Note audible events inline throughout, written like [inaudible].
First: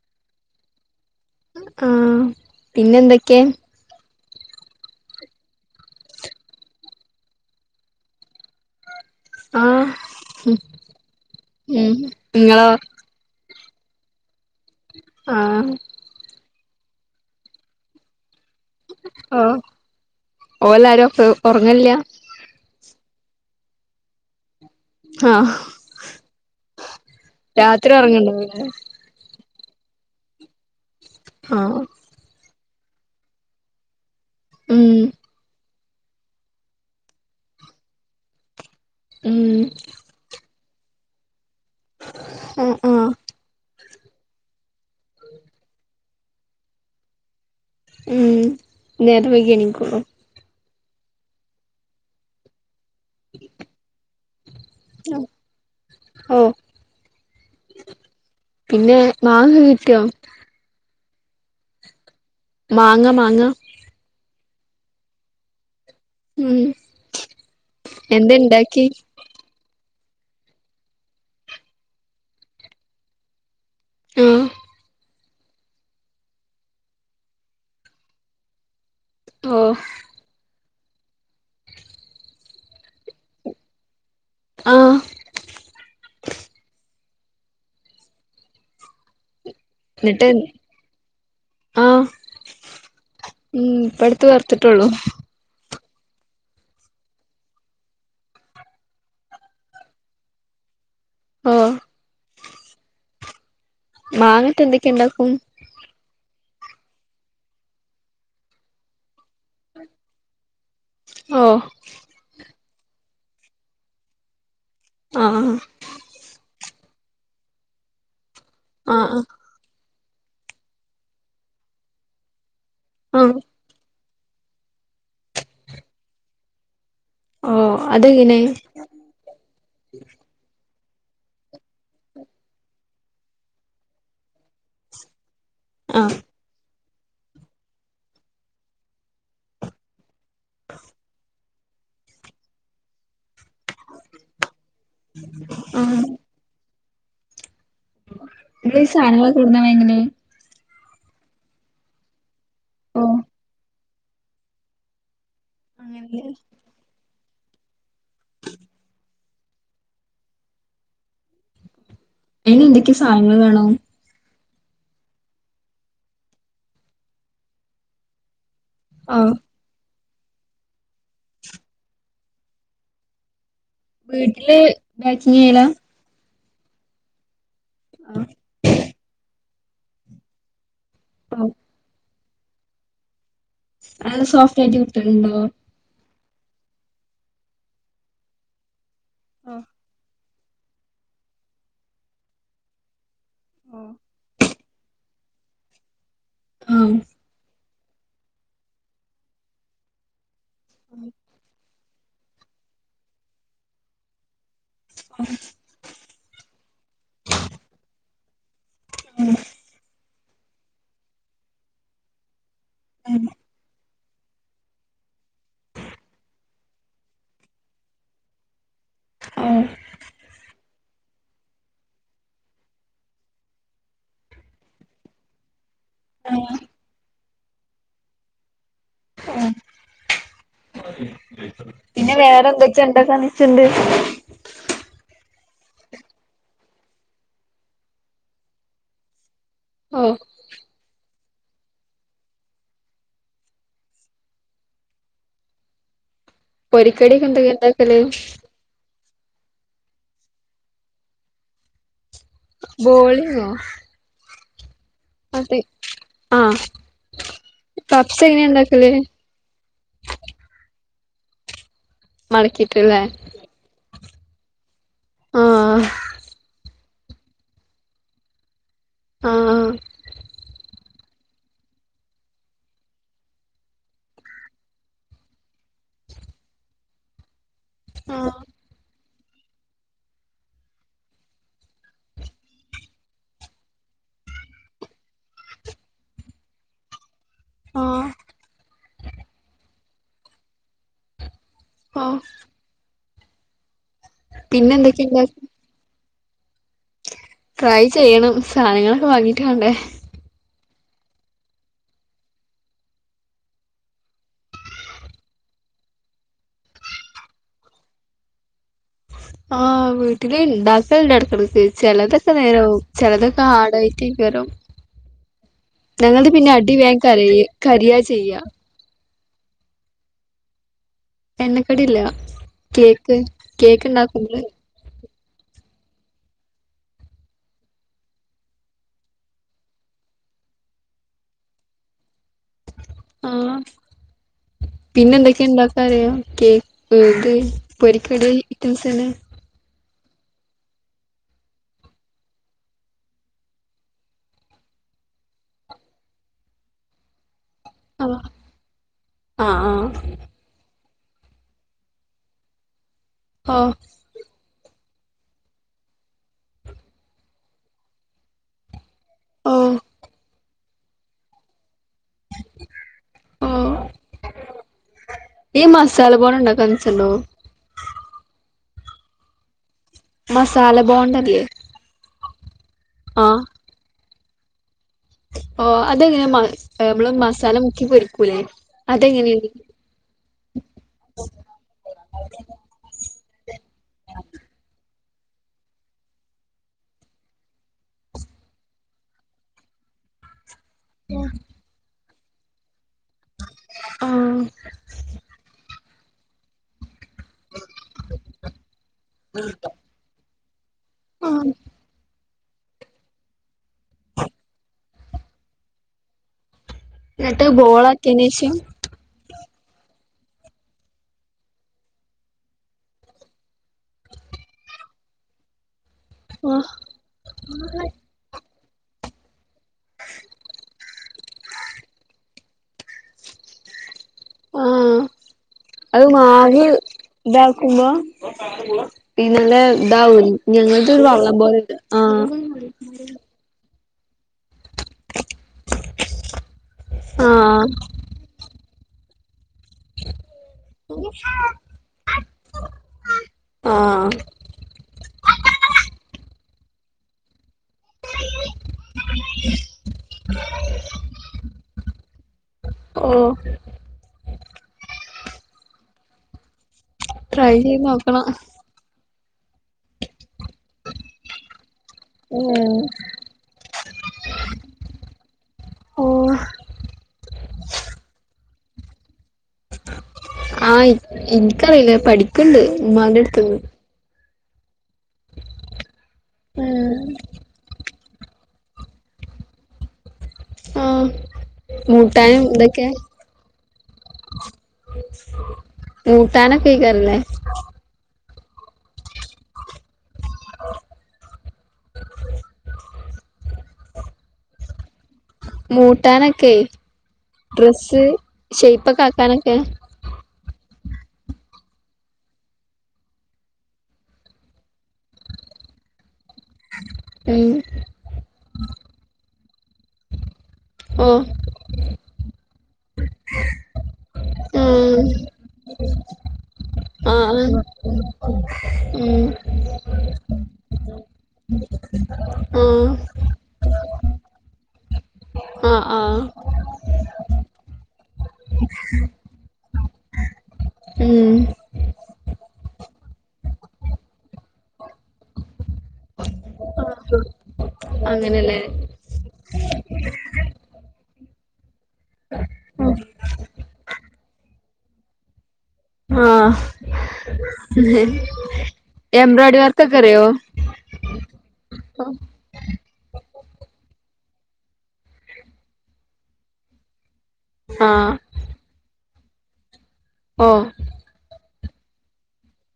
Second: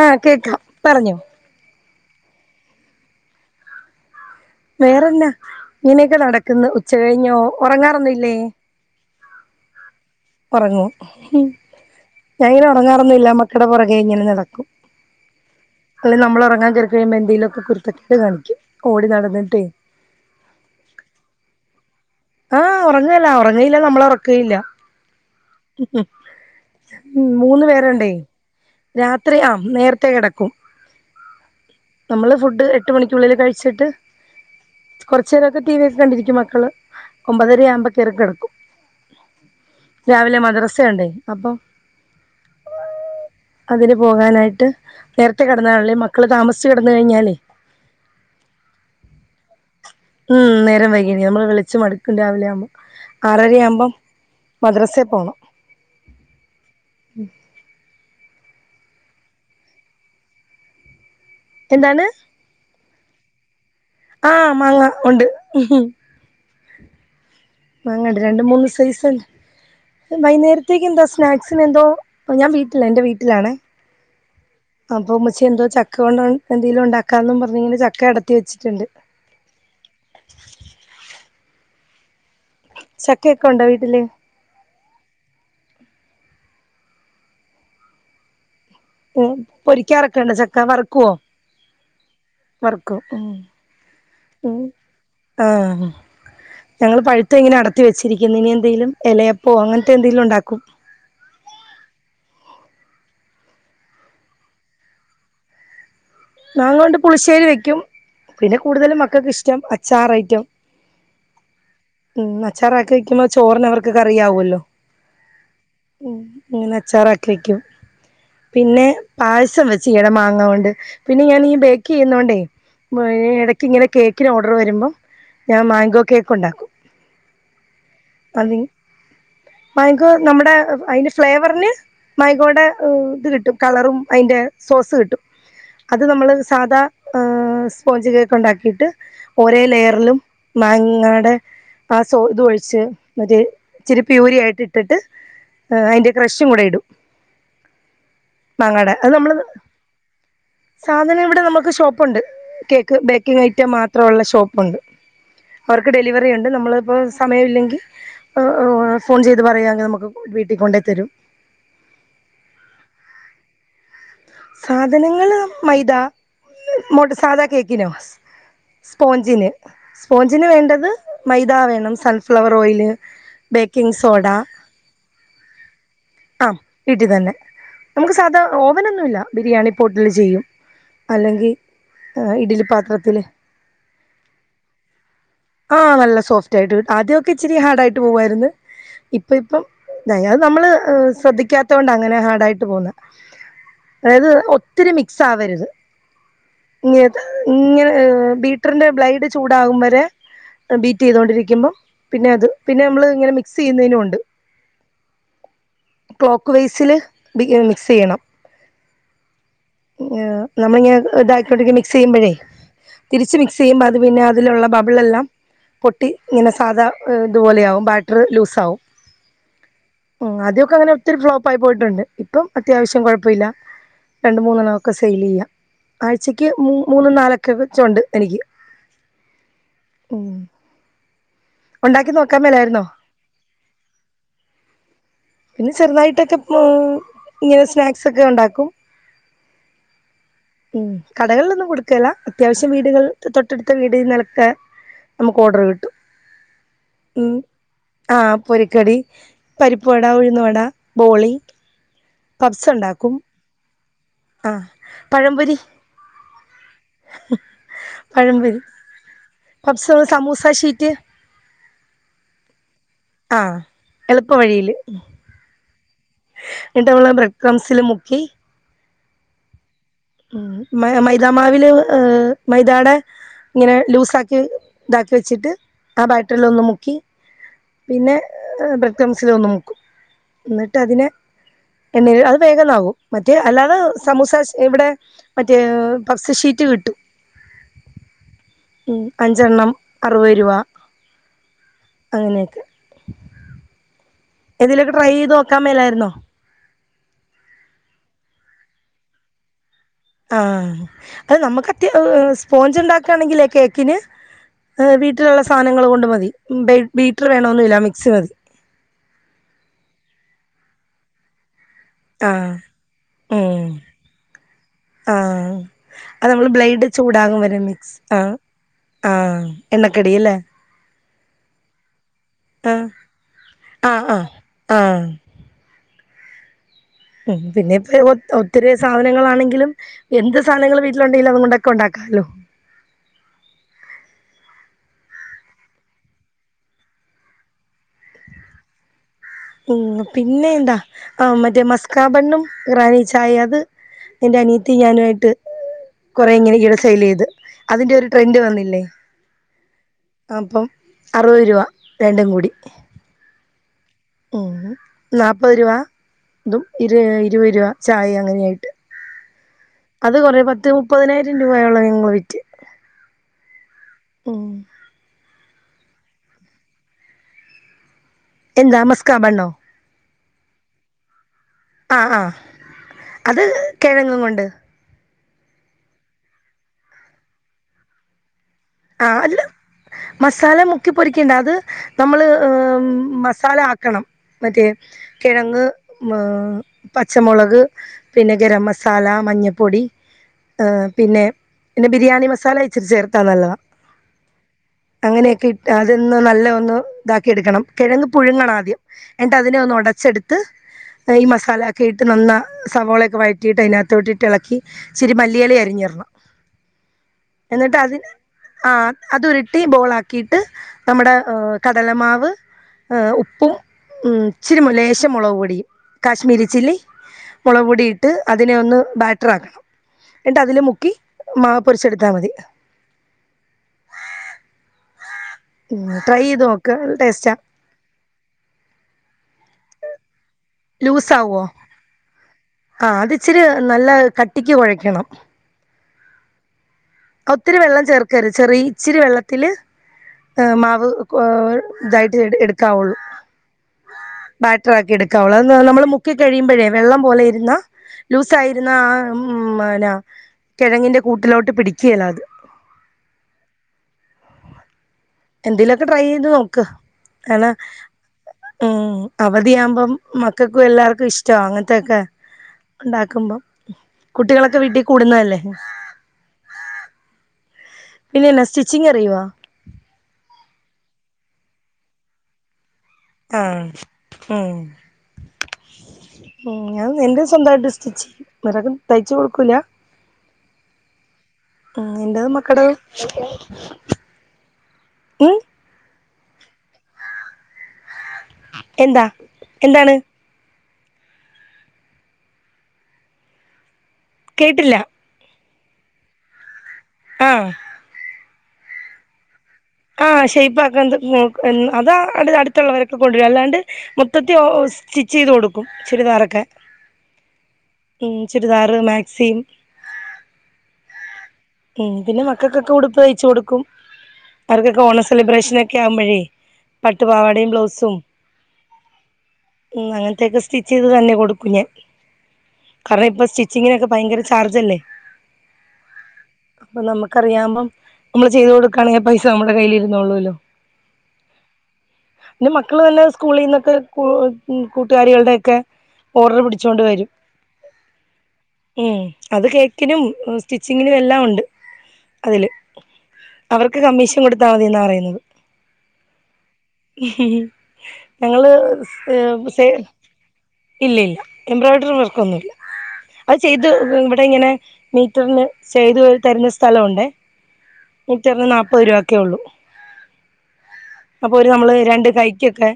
ആഹ് കേക്കാം പറഞ്ഞോ- ആഹ് പിന്നെന്തൊക്കെ? വേറെന്നാ ഇങ്ങനെയൊക്കെ നടക്കുന്നു ഉച്ച കഴിഞ്ഞോ ഉറങ്ങാറൊന്നും ഇല്ലേ? ആഹ്. ഒറങ്ങും ഉം ഞാഇങ്ങനെ നിങ്ങളോ ഒറങ്ങാറൊന്നും ഇല്ല മക്കടെ പൊറകെ ഇങ്ങനെ നടക്കും. ആഹ്. അല്ലെ നമ്മളൊറങ്ങാ കേറി കഴിയുമ്പോ എന്തേലൊക്കെ കുര്ത്തക്കേട് കാണിക്കും ഓടി നടന്നിട്ടേ ഓലാരോ ഫ് ഒറങ്ങേല്ല്യാ? ആഹ് ഒറങ്ങേല്ല ഒറങ്ങയില്ല നമ്മളൊറക്കേല്ല. ആഹ് മൂന്ന് രാത്രി പേരൊണ്ടേ ഒറങ്ങണ്ടാവുല്ലേ രാത്രി ആഹ് നേരത്തെ കെടക്കും. ആഹ്. നമ്മള് ഫുഡ് എട്ട് മണിക്കുള്ളില് കഴിച്ചിട്ട് ഉം. കൊർച്ചേരൊക്കെ ടി വി ഒക്കെ കണ്ടിരിക്കും മക്കള് ഒമ്പതര ആവുമ്പക്കേറിക്കെടക്കും. ഉം. രാവിലെ മദ്രസയ്ണ്ടേ അപ്പം ആഹ് ആഹ് അതിന് പോകാനായിട്ട് നേരത്തെ കെടന്നാല്ലല്ലേ മ ക്കള് താമസിച്ച് കെടന്ന് കഴിഞ്ഞാലേ ഉം നേരം വൈകി എണീക്കുള്ളു. ഉം നേരം വൈകിണ് നമ്മള് വിളിച്ച് മടുക്കും രാവിലെ ആവുമ്പം ആറരയാമ്പം മദ്രസെ പോണം ഓ പിന്നെ മാങ്ങ കിട്ടിയോ എന്താണ് മാങ്ങ മാങ്ങ ആഹ് മാങ്ങ ഉണ്ട് ഉം മാങ്ങാണ്ട് എന്താ രണ്ട് മൂന്ന് ഇണ്ടാക്കി സൈസുണ്ട് വൈകുന്നേരത്തേക്ക് എന്തോ സ്നാക്സിന് എന്തോ ഞാൻ വീട്ടിലാ എന്റെ വീട്ടിലാണ് ആഹ് അപ്പൊ ഉമ്മച്ചി എന്തോ ചക്ക കൊണ്ട് എന്തേലും ഉണ്ടാക്കാന്ന് പറഞ്ഞ് ഇങ്ങനെ ചക്ക അടത്തി വെച്ചിട്ടുണ്ട് ആഹ് ചക്കയൊക്കെ ഉണ്ടോ വീട്ടില് ആഹ് ഉം എന്നിട്ട് പൊരിക്കാറൊക്കെുണ്ടോ ചക്ക വറക്കുവോ ആഹ് ഉം ഇപ്പടുത്ത് ഉം വറത്തിട്ടേ ഒള്ളൂ ആഹ് ഞങ്ങള് പഴുത്തത് ഇങ്ങന അടത്തി വെച്ചിരിക്കുന്ന് ഇനി എന്തെങ്കലും ഇലയപ്പവോ അങ്ങനത്തെ എന്തെങ്കിലും ഉണ്ടാക്കും ഓഹ് മാങ്ങാ ഇട്ട് എന്തൊക്ക ഉണ്ടാക്കും മാങ്ങ കൊണ്ട് പുളിശ്ശേരി വെക്കും പിന്നെ കൂടുതലും മക്കൾക്ക് ഇഷ്ടം അച്ചാറ് ഐറ്റം ആഹ് ഉം അച്ചാറാക്കി വക്കുമ്പോ ചോറിന് അവർക്ക് കറിയാവൂല്ലോ ആഹ് മീ നച്ചാറാക്കി വക്കും പിന്നെ ആഹ് ആഹ് പായസം വെച്ച് ഇയെടെ മാങ്ങ കൊണ്ട് പിന്നെ ഞാനീ ബേക്കറി ചെയ്യുന്നോണ്ടേ ആഹ് ഇട ക്ക് ഇങ്ങനെ കേക്കിന് ഓർഡർ വരുമ്പം ഞാൻ മാംഗോ കേക്കുണ്ടാക്കും ഓ അതെങ്ങനെ മാങ്കോ നമ്മുടെ അതിന്റെ ഫ്ലേവറില് മാങ്കോടെ ഇത് കിട്ടും കളറും അതിന്റെ സോസ് കിട്ടും ആ അത് നമ്മള് സാധാ സ്പോഞ്ച് കേക്ക് ഉണ്ടാക്കിയിട്ട് ഓരേ ലെയറിലും മാങ്ങയുടെ ആ സോ ഇതൊഴിച്ച് മറ്റേ ഇച്ചിരി പ്യൂരി ആയിട്ട് ഇ ട്ടിട്ട് ആഹ് അതിന്റെ ക്രഷും കൂടെ ഇടും ഇവിടെ ഈ മാങ്ങാടെ അത് നമ്മള് സാധനങ്ങളൊക്കെ ഇടുന്ന എങ്ങനെ സാധനം ഇവിടെ നമുക്ക് ഷോപ്പുണ്ട് കേക്ക് ഓ ബേക്കിംഗ് ഐറ്റം മാത്രം ഒള്ള ഷോപ്പുണ്ട്. അവർക്ക് അങ്ങനെ ഡെലിവറി ഉണ്ട് നമ്മളിപ്പോ സമയമ ഇല്ലെങ്കിൽ ഫോൺ ചെയ്ത് പറയാമെങ്കിൽ നമുക്ക് വീട്ടിൽ കൊണ്ടേ തരും അയിന് എന്തൊക്കെയ സാധങ്ങങ്ങള് വേണം സാധനങ്ങള് മൈദ മട്ട സാധാ കേക്കിനോ ആഹ് സ്പോഞ്ചിന് സ്പോഞ്ചിന് വേണ്ടത് മൈദ വേണം സൺഫ്ലവർ ഓയില് ബേക്കിംഗ് സോഡ വീട്ടില് ബേക്കിങ്ങ് ചെയ്യലാ ആഹ് വീട്ടിൽ തന്നെ നമുക്ക് സാധാ ഓവനൊന്നുവില്ല ബിരിയാണി പോട്ടില് ചെയ്യും. ആഹ് അല്ലെങ്കിൽ ഏ ഇഡ്ഡലി പാത്രത്തില് അത് സോഫ്റ്റായിട്ട് കിട്ടലുണ്ടോ ആഹ് നല്ല സോഫ്റ്റായിട്ട് കി ആദ്യവൊക്കെ ഇച്ചിരി ഹാർഡ്‌ ആയിട്ട് പോവായിരുന്നു. ഇപ്പം ഇപ്പം ആഹ് ഇതായി അത് നമ്മള് ശ്രദ്ധിക്കാത്ത കൊണ്ടാ അങ്ങനെ ഹാർഡായിട്ട് പോന്നേ അതായത് ഒത്തിരി മിക്സ് ആവരുത് ഇങ്ങ ആഹ് ഇങ്ങനെ ബീറ്ററിന്റെ ബ്ലൈഡ് ചൂടാകും വരെ ബീറ്റ് ചെയ്തൊണ്ടിരിക്കുമ്പം പിന്നെ അത് പിന്നെ നമ്മൾ ഇങ്ങനെ മിക്സ് ചെയ്യുന്നതിനുമുണ്ട് [inaudible] ക്ലോക്ക് വെയ്സിൽ മിക്സ് ചെയ്യണം നമ്മളിങ്ങനെ ഇതാക്കോണ്ട മിക്സ് ചെയ്യുമ്പോഴേ തിരിച്ച് മി സ്യയുമ്പ അത് പിന്നെ അതിലുള്ള ബബിൾ എല്ലാം. പൊട്ടി ഇങ്ങനെ സാധാ ഇതുപോലെ ആകും ബാറ്റർ ലൂസാകും ആഹ് അതെ അങ്ങനെ ഒത്തിരി ഫ്ലോപ്പ ആയി പോയിട്ടുണ്ട് ഇപ്പം അത്യാവശ്യം കുഴപ്പല്ല രണ്ട് മൂന്നെണ്ണംമൊക്കെ സെയിൽ ചെയ്യാം ആഴ്ചക്ക് ആഹ് മൂന്ന നാലൊക്കെക്കെ ചുണ്ട് എനിക്ക് ഉം ഉണ്ടാക്കി പിന്നെ നോക്കാൻ മേലായിരുന്നോ വേറെന്താക്കെ ണ്ടൊക്കെണച്ചിണ്ട് [inaudible] പിന്നെ ചെറുതായിട്ടൊക്കെ ഇങ്ങനെ സ്നാക്സ് ഒക്കെ ഉണ്ടാക്കും ആഹ് ഉം കടകളിലൊന്നും കൊടുക്കല അത്യാവശ്യം വീടുകൾ തൊട്ടടുത്ത വീട് നിലക്ക് നമുക്കോർഡർ കിട്ടും പൊരിക്കടിയോക്കെ എന്തൊക്കെ ഇണ്ടാക്കല് പൊരുക്കടി പരിപ്പവട ഉഴുന്ന വട ബോളി പബ്സ് ഉണ്ടാക്കും ബോളിയൊ ആ പഴംപൊരി അതെ ആഹ് പഫ്സ എങ്ങനെയെ ഉണ്ടാക്കലേ പഫ്സ സമൂസ ഷീറ്റ് മടക്കിട്ടില്ലേ ആഹ് എളുപ്പ വഴിയില് ആഹ് എന്നിട്ടമ്മള് ബ്രഡ്ക്രംസില് മുക്കി ആഹ് ഉം മൈതാമാവിൽ മൈതാടെ ഇങ്ങനെ ലൂസാക്കി ഇതാക്കി വെച്ചിട്ട് ആ ബാറ്ററില്ല ഒന്ന് മുക്കി പിന്നെ ആഹ് ബ്രഡ്ക്രം സിൽ ഒന്ന് മുക്കും എന്നിട്ട് അതിനെ എണ്ണ അത് വേഗന്നാവും മറ്റേ അല്ലാതെ സമൂസ ഇവിടെ മറ്റേ പഫ്സ ഷീറ്റ് കിട്ടും ആഹ് അഞ്ചെണ്ണം അറുപത് രൂപ ആഹ് അങ്ങനെയൊക്കെ പിന്നെ എതിലക്കെ ടൈ ചെയ്ത് എന്തൊക്കെയുണ്ടാക്ക നോക്കാൻ മേലായിര്ന്നോ ട്രൈ ചെയ്യണം സാനങ്ങളൊക്കെ വാങ്ങീട്ട് വണ്ടേ ആഹ് അത് നമുക്ക് അത്യാ സ്പോഞ്ച് ഉണ്ടാക്കയാണെങ്കിൽ കേക്കിന് വീട്ടിലുള്ള സാധനങ്ങൾ കൊണ്ട് മതി ബീറ്റർ വേണമൊന്നുല്ല മിക്സി മതി ആഹ് വീട്ടില് ഇണ്ടാക്കൽണ്ട് ഇടക്കടുക്ക് ചിലതൊക്കെ ആഹ് നേരവും ചിലതൊക്കെ ഉം ഹാടായിറ്റി വരും ആഹ് അത് ഞങ്ങള്ത് നമ്മൾ പിന്നെ അടി ബ്ലേഡ് വേൻ കര ചൂടാകും വരെ മിക്സ് കരിയാ ആഹ് ചെയ്യ ആഹ് എണ്ണക്കടി ല്ലേ എണ്ണക്കടിയല്ല ആഹ് ആഹ് ആഹ് ആഹ് ഉം പിന്നെപ്പ [unintelligible] ഒത്തിരി സാധനങ്ങളാണെങ്കിലും എന്ത് സാധനങ്ങൾ വീട്ടിലുണ്ടെങ്കിലും അതുകൊണ്ടൊക്കെ ഉണ്ടാക്കാല്ലോ ആഹ് പിന്നെ എന്തൊക്കെയ ഉണ്ടാക്കാറ് കേക്ക് ഏത് പൊരിക്കടി ഐറ്റംസ് തന്നെ ഉം പിന്നെ എന്താ ആഹ് മറ്റേ മസ്കാബണ്ണും ഇറാനി ചായെ അത് എന്റെ അനിയത്തി ഞാനു ആയിട്ട് കൊറെ ഇങ്ങനെ ഇയെടെ സെയില് ചെയ്ത് അതിന്റെ ഒരു ആഹ് ട്രെൻഡ് വന്നില്ലേ ആഹ് അപ്പം അറുപത് രൂപ രണ്ടും കൂടി ആഹ് ഉം നാപ്പത് രൂപ ഇതും ഇരു ഇരുപത് രൂപ ചായ അങ്ങനെയായിട്ട് ഓ ഓ അത് കൊറേ പത്ത് മുപ്പതിനായിരം രൂപയൊള്ളം ഞങ്ങള് വിറ്റ് ഓഹ് ഉം ഈ മസാല [unintelligible] എന്താ മസ്കാബണ്ണോ മസാല ബോണ്ടല്ലേ ആഹ് ആഹ് അത് കേഴങ്ങും കൊണ്ട് ഓഹ് അതെങ്ങനെ നമ്മള് മസാല മുക്കി പൊരിക്കൂല്ലേ ആഹ് അല്ല മസാല മുക്കി പൊരിക്കേണ്ട അത് നമ്മള് ഏഹ് മസാല ആ ക്കണം മറ്റേ കെഴങ്ങ്, പച്ചമോളക് പിന്നെ ഗരം മസാല, മഞ്ഞപ്പൊടി ഏഹ് പിന്നെ പിന്നെ ബിരിയാണി മസാല ഇച്ചിരി ചേർത്താ നല്ലതാ ആഹ് അങ്ങനെയൊക്കെ ഇട്ട് അതെന്ന് നല്ല ഒന്ന് ഇതാക്കിയെടുക്കണം കെഴങ്ങ് പുഴുങ്ങണം ആദ്യം എന്നിട്ട് അതിനെ ഒന്ന് ഒടച്ചെടു ത്ത് ഈ ആഹ് മസാല ഒക്കെ ഇട്ട് നന്നാ സവോളയൊക്കെ വഴറ്റിയിട്ട് അതിനകത്തോട്ടിട്ട് എളക്കി ഇച്ചിരി മല്ലിയെല അരിഞ്ഞിടണം എന്നിട്ട് എന്നിട്ടാ അതി ബോളാക്കിയേനേഷം ആഹ് അതുരുട്ടി ബോളാക്കിട്ട് നമ്മടെ കടലമാവ് ആഹ് ഉപ്പും ഉം ഇച്ചിരി ലേശം മോളക് പൊടിയും കാശ്മീരി ആഹ് ചില്ലി മോളക് പൊടി ഇട്ട് അതിനെ ഒന്ന് ബാറ്ററക്കണം എന്നിട്ട് അതില് മുക്കി മാ പൊരിച്ചെടുത്താ മതി ആഹ് അത് ട്രൈ മാ ചെയ്ത് നോക്ക് ടേസ്റ്റാ [unintelligible] [unintelligible] ഇതാവും ഞങ്ങൾതൊരു വള്ളം പോലെണ്ട് ആഹ് ആഹ് അത് ഇച്ചിരി നല്ല കട്ടിക്ക് കൊഴക്കണം ഒത്തിരി ആഹ് വെള്ളം ചേർക്കരു ചെറി ഇച്ചിരി വെള്ള ത്തില് മാവ് ഇതായിട്ട് എടുക്കാവുള്ളു ആഹ് ബാറ്ററാക്കി എടുക്കാവോള്ളൂ നമ്മള് മുക്കി കഴിയുമ്പോഴേ വെള്ളം പോലെ ഇരുന്ന ലൂസായിരുന്ന ആഹ് ഉ മനാ കെഴങ്ങിന്റെ കൂട്ടിലോട്ട് പിടിക്കേല്ല അത് ഓഹ് എന്തേലൊക്കെ ട്രൈ ചെയ്ത് നോക്ക്‌ ട്രൈ കാരണം ചെയ്ത് നോക്കണം ഉം അവധിയാമ്പം മക്കക്കും എല്ലാർക്കും ഇഷ്ടാ അങ്ങനത്തൊക്കെ ഉം ഒണ്ടാക്കുമ്പോ കുട്ടികളൊക്കെ വീട്ടി കൂടുന്നല്ലേ ഓ പിന്നെന്നാ സ്റ്റിച്ചിങ് അറിയോ? ആഹ് ഇൻക്കറിയില്ല പഠി ക്ക്ണ്ട് ഇമ്മാൻ്റെ എ ആഹ് ഉം ഉം ഞാൻ എന്റെ സ്വന്തമായിട്ട് സ്റ്റിച്ച് ചെയ്യും അല്ലാതെ തയ്ച്ചു കൊടുക്കൂല ആഹ് ആഹ് എൻ്റെതും മൂട്ടാനും മക്കടതും കൂട്ടാനൊക്കെയ്ക്കാരലേ എന്താ എന്താണ് [inaudible] കേട്ടില്ല മൂട്ടാനൊക്കെ ആ ഡ്രസ്സ് ഷെയ്പ ഒക്കെ ആക്കാനൊക്കെ ആഹ് ഷെയ്പ്പാക്കാൻ അത് അടുത്തുള്ളവരൊക്കെ കൊണ്ടുവരും അല്ലാണ്ട് - മൊത്തത്തി സ്റ്റിച്ച് ചെയ്ത് കൊടുക്കും ചുരിദാറൊക്കെ ഉം ഉം ചുരിദാറ് മാക്സിം ഓഹ് ഉം പിന്നെ മക്കൾക്കൊക്കെ ഉടുപ്പ് തയ്ച്ചു കൊടുക്കും അവർക്ക് ഒക്കെ ഓണ ഉം സെലിബ്രേഷനൊക്കെ ആകുമ്പോഴേ പട്ടു ആ പാവാടയും ബ്ലൗസും ആ [unintelligible] ഉം അങ്ങൻത്തെക്കെ സ്റ്റിച്ച് ചെയ്ത് തന്നെ കൊടുക്കും ഞാൻ ആ കാരണം ഇപ്പ സ്റ്റി ചിങ്ങനൊക്കെ ഭയങ്കര ചാർജ്ജ് അല്ലെ? ആഹ് ആഹ് അപ്പൊ നമുക്കറിയാവ്പം നമ്മള് ചെയ്ത് കൊടുക്കുകയാണെങ്കിൽ ആ പൈസ ഇത് നമ്മുടെ കയ്യിലിരുന്നൊളുവല്ലോ ഉം ന്നെ മക്കള് തന്നെ സ്കൂളിന്നൊക്കെ കൂ കൂട്ടുകാരികളുടെ ഒക്കെ ഓർഡർ പിടിച്ചൊണ്ട് വരും അങ്ങനെല്ലേ ഉം അത് കേക്കിനും സ്റ്റിച്ചിങ്ങിനും എല്ലാം ഉണ്ട് അതില് ആഹ് അവർക്ക് കമ്മീഷൻ കൊടുത്താൽ മതി എന്നാ പറയുന്നത് ആ ഞങ്ങള് എംബ്രോയ്ഡറി സേ വർക്കൊക്കെ അറിയോ ഇല്ല ഇല്ല എംബ്രോയിഡറി വർക്കൊന്നുമില്ല അത് ചെയ്ത് ഇവിടെ ഇങ്ങനെ മീറ്റർന്റെ ചെയ്ത് തരുന്ന സ്ഥലംഉണ്ടേ ആ ലിറ്ററിന് നാല്പ്പത് രൂപ ഒക്കെ ഉള്ളൂ ഓ അപ്പൊ ഒരു നമ്മള് രണ്ട് കൈക്കൊക്കെ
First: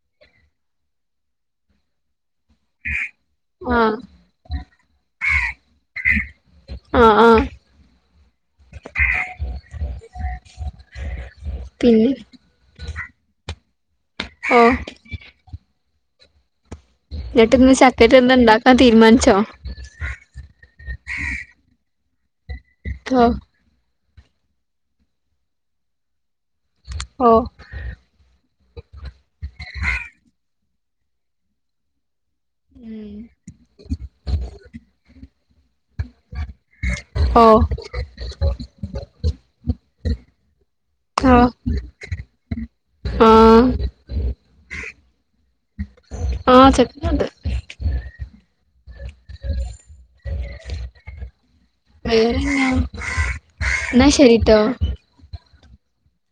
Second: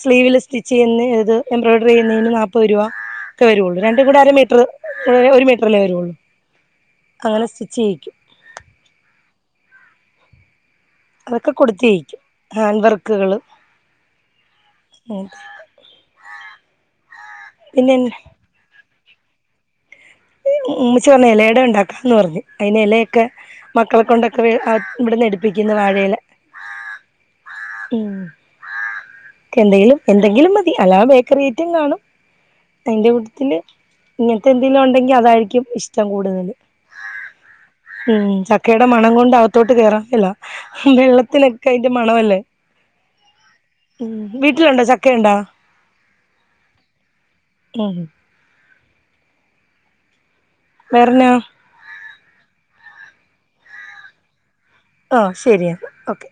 സ്ലീവില് സ്റ്റിച്ച് ചെയ്യുന്നത് എംബ്രോയ്ഡറി ചെയ്യുന്നതിന് നാപ്പത് രൂപ ഒക്കെ വരുുള്ളൂ ആ രണ്ടും കൂടെ അര മീറ്ററ്രെ ഒരു മീറ്ററല്ലേ വരൊള്ളൂ ആ ആ അങ്ങനെ സ്റ്റിച്ച് ചെയ്യിക്കും. അതൊക്കെ പിന്നെ കൊടുത്തയക്കും ഹാൻഡ് വർക്കുകൾ ഓ എന്നിട്ടിന്ന് പിന്നെ ചക്കറ്റ് എന്ത ഇണ്ടാക്കാൻ തീരുമാനിച്ചോ? ഉമ്മിച്ചി പറഞ് എലയട ഉണ്ടാക്കാന്ന് പറഞ് അതിന് ഓ എലയൊക്കെ- മക്കളെ കൊണ്ടൊക്കെ ഇവിട്ന്ന് എടിപ്പിക്ക്യുന്നു വാഴയില. ഓ ഉം എന്തേലും എന്തെങ്കിലും മതി അല്ലാ ബേക്കറി ഐറ്റം കാണും അതിന്റെ ഉം കൂട്ടത്തില് ഇങ്ങനത്തെ എന്തെങ്കലും ഉണ്ടെങ്കിൽ അതായിരിക്കും ഇഷ്ടം ച്ചം കൂടുതല് ഓ ഉം ചക്കയുടെ മണം കൊണ്ട് അകത്തോട്ട് കേയറാം [inaudible] ല്ല ആ വെള്ളത്തിനൊക്കെ അയ്ന്റെ മണവല്ലേ ആ ഉം വീട്ട്ലുണ്ടോ ചക്കയുണ്ടോ ആഹ് ചക്കണ്ട് ഉം ഹ് വേറന്നാ വേറന്നാ ന്നാ ശെരിട്ടോ ആഹ് ശെരിയന്നാ ഒക്കെ